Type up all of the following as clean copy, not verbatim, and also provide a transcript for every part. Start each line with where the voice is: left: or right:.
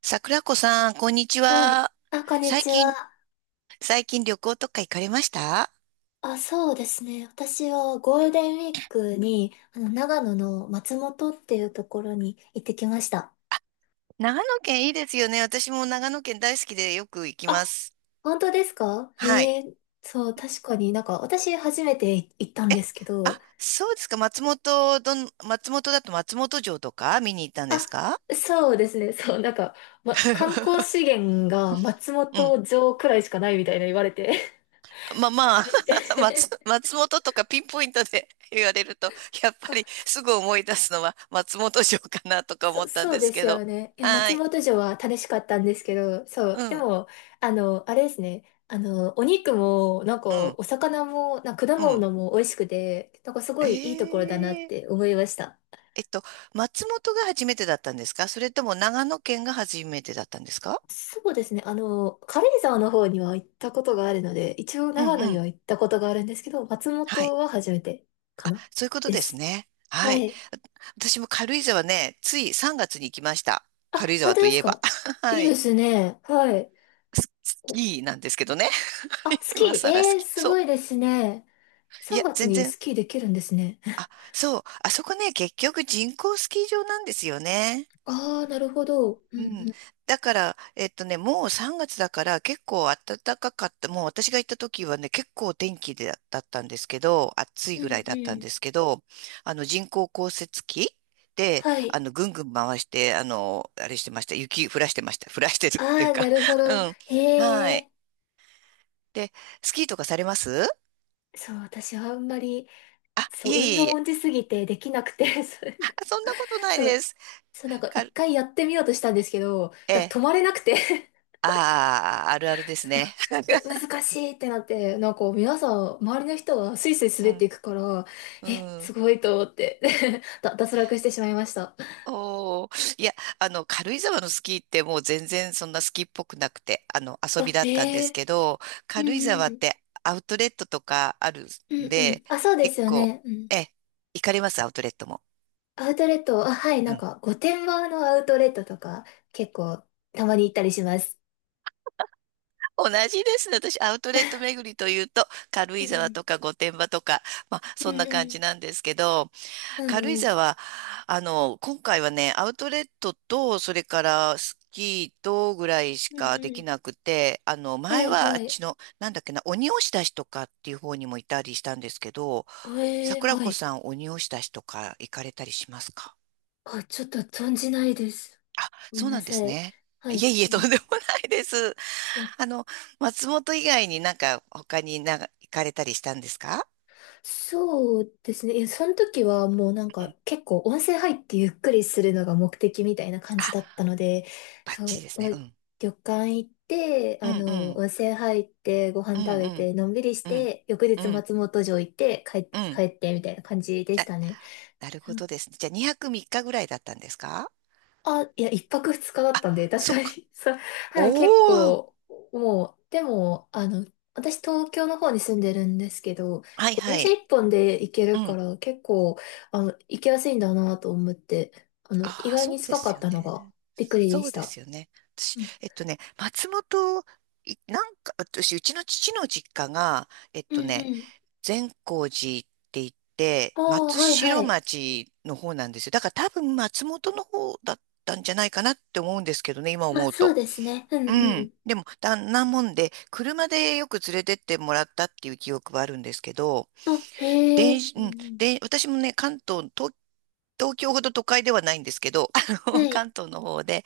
right: 桜子さん、こんにち
left: はい。
right: は。
left: あ、こんに
right: 最
left: ちは。
right: 近、最近旅行とか行かれました？
left: あ、そうですね。私はゴールデンウィークに、長野の松本っていうところに行ってきました。
right: 長野県いいですよね。私も長野県大好きでよく行きま
left: あ、
right: す。
left: 本当ですか？
right: はい。
left: へえ、そう、確かになんか、私初めて行ったんですけど、
right: あ、そうですか。松本だと松本城とか見に行ったんです
left: あ、
right: か？
left: そうですね。そう、なんか、ま、観光資 源が松
right: うん。
left: 本城くらいしかないみたいな言われて。
right: まあま あ、
left: えみた い
right: 松本とかピンポイントで 言われると、やっぱり
left: な
right: すぐ思い出すのは松本城かなとか思
left: そ、
right: ったん
left: そう
right: です
left: で
right: け
left: すよ
right: ど。
left: ね。いや、
right: は
left: 松
right: い。
left: 本城は楽しかったんですけど、そ
right: う
left: う。で
right: ん、
left: も、あれですね。お肉も、なんか、
right: うん、
left: お魚も、なんか果
right: うん。
left: 物も美味しくて、なんかすごいいいところだなっ
right: ええ、
left: て思いました。
right: えっと、松本が初めてだったんですか、それとも長野県が初めてだったんですか？
left: そうですね。軽井沢の方には行ったことがあるので、一応
right: うん
left: 長野
right: う
left: に
right: ん。
left: は行ったことがあるんですけど、松
right: は
left: 本
right: い。
left: は初めてかな
right: そういうこと
left: で
right: です
left: す。
right: ね。
left: は
right: はい。
left: い。
right: 私も軽井沢ね、つい3月に行きました。
left: あ、
right: 軽井
left: 本
right: 沢
left: 当
right: と
left: で
right: い
left: す
right: えば。
left: か？ い
right: は
left: いで
right: い。
left: すね。はい。
right: スス
left: お
right: キーなんですけどね。
left: あ、ス
right: 今
left: キー、
right: 更スキー。
left: す
right: そ
left: ご
right: う。
left: いですね。
right: い
left: 3
right: や、
left: 月
right: 全
left: に
right: 然。
left: スキーできるんですね。
right: あ、そう。あそこね、結局人工スキー場なんですよね。
left: ああ、なるほど。うん
right: うん。
left: うん。
right: だから、もう3月だから結構暖かかった。もう私が行った時はね、結構天気でだったんですけど、暑い
left: う
right: ぐら
left: ん
right: いだっ
left: う
right: たん
left: ん。
right: ですけど、人工降雪機で、
left: はい。
right: ぐんぐん回して、あれしてました。雪降らしてました。降らしてるっていう
left: ああ、な
right: か。
left: るほど。へ
right: うん。はい。
left: え。
right: で、スキーとかされます？
left: そう、私はあんまり、
right: あ、
left: そ
right: い
left: う、
right: えい
left: 運
right: え
left: 動
right: いえ。
left: 音痴すぎてできなくて、そう、
right: あ、そんなことない
left: そ
right: で
left: う、
right: す。
left: そうなんか
right: か、
left: 一回やってみようとしたんですけど、
right: え
left: だから
right: え、
left: 止まれなくて
right: ああ、あるあるです
left: そう、
right: ね。
left: む、難しいってなって、なんか皆さん、周りの人はスイスイ
right: う
left: 滑ってい
right: ん。
left: くから、
right: う
left: え、す
right: ん。
left: ごいと思って 脱落してしまいました。
right: おー、いや、軽井沢のスキーってもう全然そんなスキーっぽくなくて、遊び
left: あ、
right: だったんで
left: へ
right: す
left: え。
right: けど、
left: う
right: 軽井
left: ん
right: 沢
left: う
right: っ
left: ん。
right: てアウトレットとかある
left: う
right: ん
left: んうん。
right: で、
left: あ、そうで
right: 結
left: すよ
right: 構、
left: ね。うん。
right: え、行かれます、アウトレットも？
left: アウトレット、あ、はい、な
right: う
left: ん
right: ん。
left: か、御殿場のアウトレットとか、結構、たまに行ったりします。
right: 同じですね。私、アウトレット巡りというと、軽
left: う
right: 井沢
left: ん。
right: とか御殿場とか、まあ、
left: う
right: そんな感
left: ん
right: じなんですけど、
left: うん
right: 軽井
left: うん。うん。
right: 沢、今回はね、アウトレットと、それからスキーとぐらいし
left: うん
right: か
left: う
right: でき
left: ん。
right: なくて、
left: は
right: 前
left: い、
right: はあ
left: は
right: っ
left: い。
right: ちの、なんだっけな、鬼押出しとかっていう方にもいたりしたんですけど、
left: ええ、
right: 桜
left: は
right: 子
left: い。
right: さん鬼押出しとか行かれたりしますか？
left: あ、ちょっと存じないです。
right: あ、
left: ごめん
right: そう
left: な
right: なんで
left: さ
right: す
left: い。
right: ね。
left: は
right: い
left: い。
right: えいえ、とんでもないです。あの、松本以外になんか他になんか行かれたりしたんですか？
left: そうですね。いやその時はもうなん
right: う
left: か
right: ん。
left: 結構温泉入ってゆっくりするのが目的みたいな感じ
right: あ、
left: だったので、
right: バッ
left: そ
right: チリです
left: う、も
right: ね。う
left: う
right: ん。
left: 旅館行って、
right: うんうん。
left: 温泉入ってご飯
right: うん
left: 食
right: う
left: べ
right: ん。
left: てのんびりし
right: うん
left: て、翌
right: う
left: 日
right: ん。
left: 松本城行って帰、
right: うん。
left: 帰ってみたいな感じでし
right: あ、
left: たね。
right: なるほどですね。じゃあ2泊3日ぐらいだったんですか？
left: あ、いや、一泊二日だったんで、確
right: そっ
left: かに、
right: か。
left: そう、はい、結
right: おー。
left: 構、もう、でも、私、東京の方に住んでるんですけど、
right: は
left: 結
right: い
left: 構
right: は
left: 電車
right: い。
left: 一本で行け
right: う
left: るか
right: ん。
left: ら、結構、行きやすいんだなと思って、意
right: ああ、
left: 外
right: そ
left: に
right: うで
left: 近か
right: す
left: っ
right: よ
left: たのが、
right: ね。
left: びっくりで
right: そ
left: し
right: うで
left: た。
right: すよね。私、
left: うん、
right: 松本、いなんか、私、うちの父の実家が、
left: うんうん。
right: 善光寺って言って、
left: ああ、
right: 松
left: はいは
right: 代
left: い。
right: 町の方なんですよ。だから多分松本の方だったんじゃないかなって思うんですけどね、今
left: まあ、
right: 思う
left: そう
right: と。
left: ですね。う
right: う
left: んう
right: ん。
left: ん。
right: でも、だんなもんで、車でよく連れてってもらったっていう記憶はあるんですけど、
left: あ、へえ。
right: 電子、
left: う
right: うん、
left: ん
right: で、私もね、関東、東、東京ほど都会ではないんですけど、
left: うん。はい。
right: 関東の方で、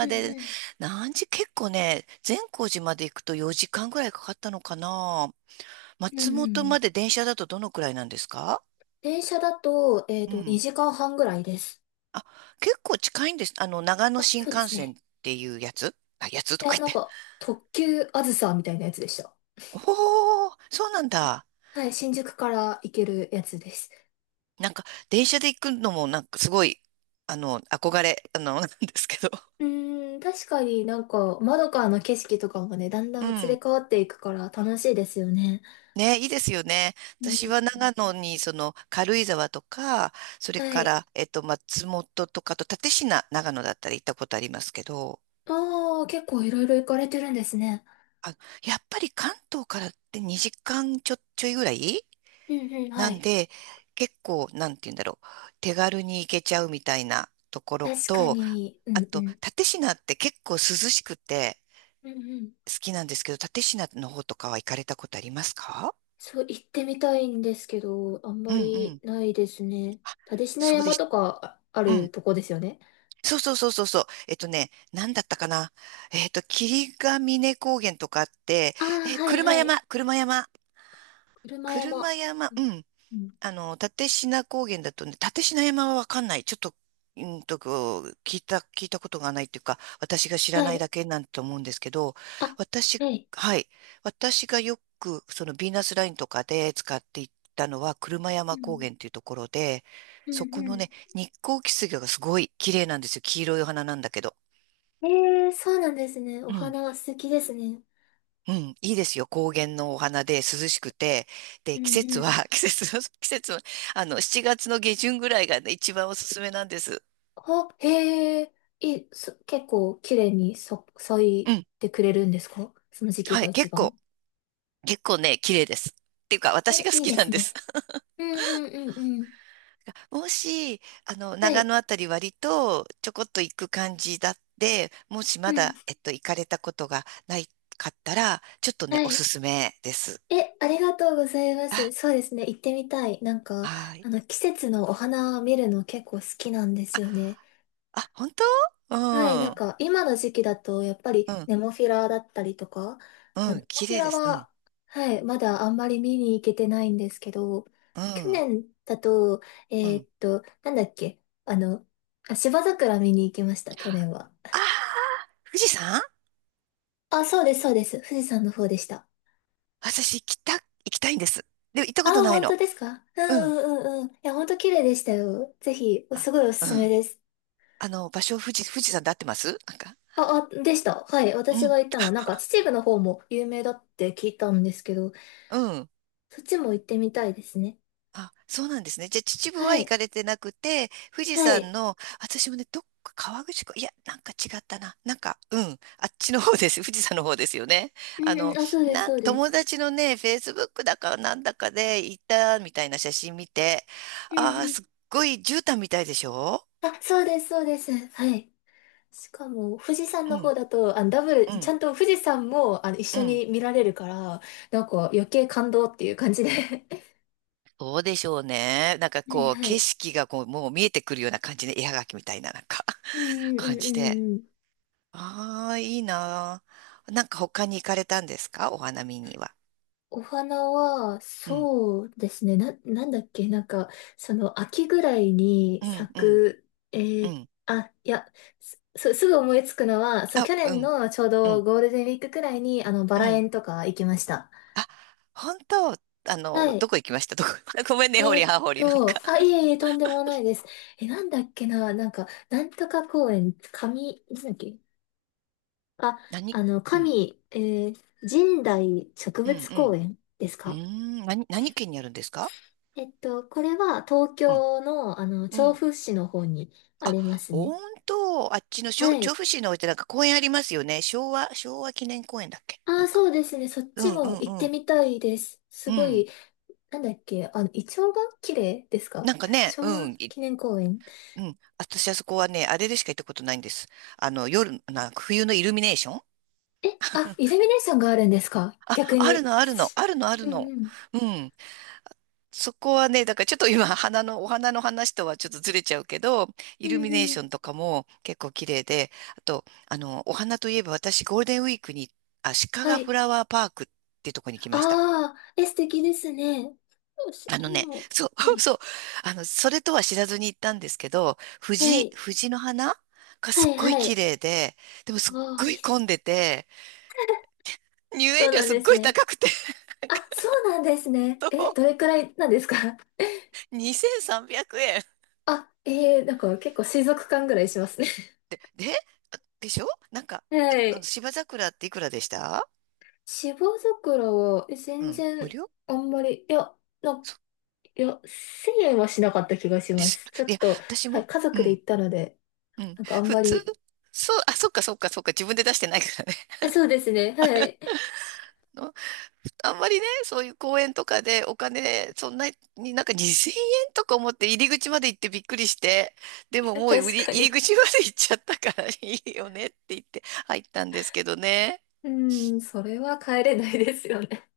left: う
right: で、
left: ん
right: 何時、結構ね、善光寺まで行くと4時間ぐらいかかったのかな。
left: うん。うん
right: 松
left: う
right: 本まで
left: ん。
right: 電車だとどのくらいなんですか？
left: 電車だと、
right: うん。
left: 2時間半ぐらいです。
right: あ、結構近いんです。長野
left: あ、
right: 新
left: そうで
right: 幹
left: す
right: 線っ
left: ね。
right: ていうやつ、あ、やつ
left: い
right: とか
left: や、
right: 言っ
left: なん
right: て。
left: か、特急あずさみたいなやつでした。
right: おー、そうなんだ。
left: はい、新宿から行けるやつです。
right: なんか、電車で行くのも、なんかすごい、憧れ、なんですけど。
left: うーん、確かになんか、窓からの景色とかもね、だんだ
right: う
left: ん移り
right: ん。
left: 変わっていくから楽しいですよね。
right: ね、いいですよね。
left: う
right: 私
left: ん。
right: は長野に、その、軽井沢とか、それ
left: は
right: か
left: い。
right: ら、松本とかと、蓼科、長野だったら行ったことありますけど、
left: ああ、結構いろいろ行かれてるんですね。
right: あ、やっぱり関東からって2時間ちょ、ちょいぐらい
left: うんうん、
right: な
left: は
right: ん
left: い。
right: で、結構、なんて言うんだろう、手軽に行けちゃうみたいなところ
left: 確か
right: と、
left: に、う
right: あ
left: んう
right: と、
left: ん。
right: 蓼科って結構涼しくて
left: うんうん。
right: 好きなんですけど、蓼科の方とかは行かれたことありますか？
left: そう、行ってみたいんですけど、あん
right: う
left: ま
right: んう
left: り
right: ん。
left: ないですね。
right: あ、
left: 蓼科
right: そうで
left: 山
right: した。
left: とかああるとこですよね。
right: そうそうそうそうそう。えっとね、なんだったかな。霧ヶ峰高原とかあって、
left: ああ、
right: え、
left: はい
right: 車
left: はい。
right: 山、車山、
left: 車
right: 車
left: 山。
right: 山、
left: う
right: う
left: ん
right: ん。
left: うん。
right: 立科高原だとね、立科山はわかんない。ちょっと、うんと、こう聞いたことがないっていうか、私が知ら
left: は
right: ない
left: い。
right: だけなんと思うんですけど、
left: あ、
right: 私、
left: はい。
right: はい。私がよく、そのヴィーナスラインとかで使っていったのは、車
left: う
right: 山高
left: ん。
right: 原っていうところで、
left: うん
right: そこ
left: う
right: の
left: ん。
right: ね、日光キスゲがすごい綺麗なんですよ。黄色いお花なんだけど。
left: えー、そうなんですね。お
right: うん、
left: 花が素敵ですね。
right: うん、いいですよ。高原のお花で涼しくて。で、
left: うん。う
right: 季
left: ん
right: 節
left: うん。
right: は、季節の、7月の下旬ぐらいがね、一番おすすめなんです。
left: あ、へえ、結構綺麗に咲、咲
right: う
left: い
right: ん。
left: てくれるんですか？その時期
right: は
left: が
right: い。
left: 一
right: 結
left: 番。
right: 構、結構ね、綺麗です。っていうか、私
left: え、
right: が好
left: いい
right: き
left: で
right: なん
left: す
right: です。
left: ね。うんうんうんうん。
right: もし、
left: は
right: 長
left: い。
right: 野あたり割とちょこっと行く感じだって、もし
left: う
right: ま
left: ん。
right: だ、行かれたことがないかったら、ちょっとね、
left: は
right: おす
left: い。
right: すめです。
left: え、ありがとうございま
right: あ、
left: す。そうですね。行ってみたい。なんか、
right: はい。
left: 季節のお花見るの結構好きなんです
right: あ、
left: よね。
right: あ、本当？う
left: はい、な
right: ん、
left: ん
right: う
left: か今の時期だとやっぱり
right: ん、
left: ネモフィラだったりとか、まあ
right: う
left: ネ
right: ん、
left: モ
right: 綺
left: フィ
right: 麗
left: ラ
right: です。うん、
left: は、はい、まだあんまり見に行けてないんですけど、
right: う
left: 去
right: ん。
left: 年だと、
right: うん。
left: なんだっけ、あの、あ、芝桜見に行きました、去年は。
right: ああ、富士山、
left: あ、そうです、そうです。富士山の方でした。
right: 私行きたいんです。でも行った
left: あ、
right: ことない
left: 本当
right: の。
left: ですか？うん
right: うん。
left: うんうんうん。いや、本当綺麗でしたよ。ぜひ、す
right: あ、
left: ごいおす
right: う
left: すめ
right: ん。
left: です。
right: 場所、富士山で合ってますなんか？
left: あ、でした。はい。
right: う
left: 私
right: ん。
left: が行ったのは、なんか秩父の方も有名だって聞いたんですけど、
right: うん。
left: そっちも行ってみたいですね。
right: あ、そうなんですね。じゃあ、秩父は
left: は
right: 行か
left: い。
right: れてなくて、富士
left: は
right: 山
left: い。
right: の、私もね、どっか川口湖、いや、なんか違ったな。なんか、うん。あっちの方です。富士山の方ですよね。
left: う
right: あ
left: んう
right: の、
left: ん。あ、そうです、
right: なん、
left: そうで
right: 友
left: す。
right: 達のね、フェイスブックだかなんだかで行ったみたいな写真見て、
left: う
right: あ
left: ん
right: あ、
left: うん。
right: すっごい絨毯みたいでしょ？
left: あ、そうです、そうです。はい。しかも、富士山
right: う
left: の
right: ん。
left: 方だと、あダブル、
right: う
left: ち
right: ん。
left: ゃんと富士山も、一
right: う
left: 緒
right: ん。
left: に見られるから、なんか余計感動っていう感じで。は
right: そうでしょうね。なんか
left: い
right: こう、
left: は
right: 景
left: い。
right: 色がこう、もう見えてくるような感じで、絵はがきみたいな、なんか
left: う んうん
right: 感
left: うんう
right: じで。
left: んうん。
right: ああ、いいなあ。なんか他に行かれたんですか、お花見には？
left: お花は、
right: うん、
left: そうですね。なんだっけ、なんか、その、秋ぐらいに
right: うん、
left: 咲
right: うん、
left: く、
right: うん。
left: あ、いや、すぐ思いつくのは、そう、
right: あ、
left: 去
right: う
left: 年
right: ん、
left: のちょう
right: う
left: ど
right: ん、
left: ゴールデンウィークくらいに、バ
right: う
left: ラ
right: ん。
left: 園とか行きました。
right: あ、本当、
left: はい。
right: どこ行きました、どこ？ ごめんね、ほりはほり、なんか
left: あ、いえいえ、とんでもないです。え、なんだっけな、なんか、なんとか公園、神、なんだっけ、あ、
right: 何、うん、
left: 神、えー、神代植
right: うん、
left: 物
right: う
left: 公
right: ん。
left: 園です
right: うー
left: か？
right: ん、何、何県にあるんですか？
left: これは東
right: うん、
left: 京の、
right: う
left: 調
right: ん。
left: 布市の方にあ
right: あ、
left: りますね。
right: 本当、あっちのしょ
left: は
right: 調
left: い。
right: 布市の方ってなんか公園ありますよね。昭和、昭和記念公園だっけ、
left: あ
right: なん
left: あ、そ
right: か。
left: うですね。そっ
right: う
left: ち
right: んう
left: も
right: ん
left: 行っ
right: う
left: て
right: ん。
left: みたいです。
right: う
left: すご
right: ん。
left: い、なんだっけ、イチョウが綺麗ですか？
right: なんかね、
left: 昭
right: う
left: 和
right: ん。い
left: 記念公園。
right: うん。私あそこはね、あれでしか行ったことないんです。夜、な、冬のイルミネーション、
left: え、あ、イルミネーションがあるんですか？
right: あ、
left: 逆
right: ある
left: に。
right: のあるの、あるのある
left: うん
right: の。
left: うん。
right: うん。そこはね、だからちょっと今、お花の話とはちょっとずれちゃうけど、
left: う
right: イルミ
left: ん
right: ネー
left: う
right: シ
left: ん。
right: ョンとかも結構綺麗で、あと、お花といえば私、ゴールデンウィークに、あ、鹿
left: は
right: ヶフ
left: い。
right: ラワーパークってとこに来ました。
left: ああ、え、素敵ですね。よし、今、
right: そう、
left: は い。
right: そう、それとは知らずに行ったんですけど、
left: はい。
right: 藤の花が
left: は
right: すっ
left: い
right: ごい
left: は
right: 綺
left: い。
right: 麗で、でもすっ
left: ああ、
right: ご
left: いい
right: い
left: で
right: 混
left: す
right: ん
left: ね。
right: でて、入園
left: そう
right: 料
left: なん
right: すっ
left: です
right: ごい
left: ね。
right: 高くて、
left: あ、そ うなんですね。え、
right: そ
left: どれくらいなんですか？
right: うにせん2300円。
left: あ、なんか結構水族館ぐらいしますね。
right: で、でしょ、なんか、
left: はい。
right: 芝桜っていくらでした？
left: 芝桜は
right: う
left: 全
right: ん、無
left: 然
right: 料
left: あんまり、いや、な、いや、1000円はしなかった気がし
right: で
left: ま
right: す。
left: す。ちょ
right: い
left: っ
right: や、
left: と、
right: 私
left: は
right: も、
left: い、家
right: う
left: 族で
right: ん、
left: 行ったので、
right: うん、
left: なんかあん
right: 普
left: ま
right: 通、
left: り、
right: そう、あ、そっか、自分で出してないからね。
left: そうですね、はい。
right: あの、あんまりね、そういう公園とかでお金、そんなになんか2000円とか思って入り口まで行ってびっくりして、でも もう売
left: 確
right: り、
left: か
right: 入り
left: に。
right: 口まで行っちゃったからいいよねって言って入ったんですけどね。
left: うん、それは帰れないですよね。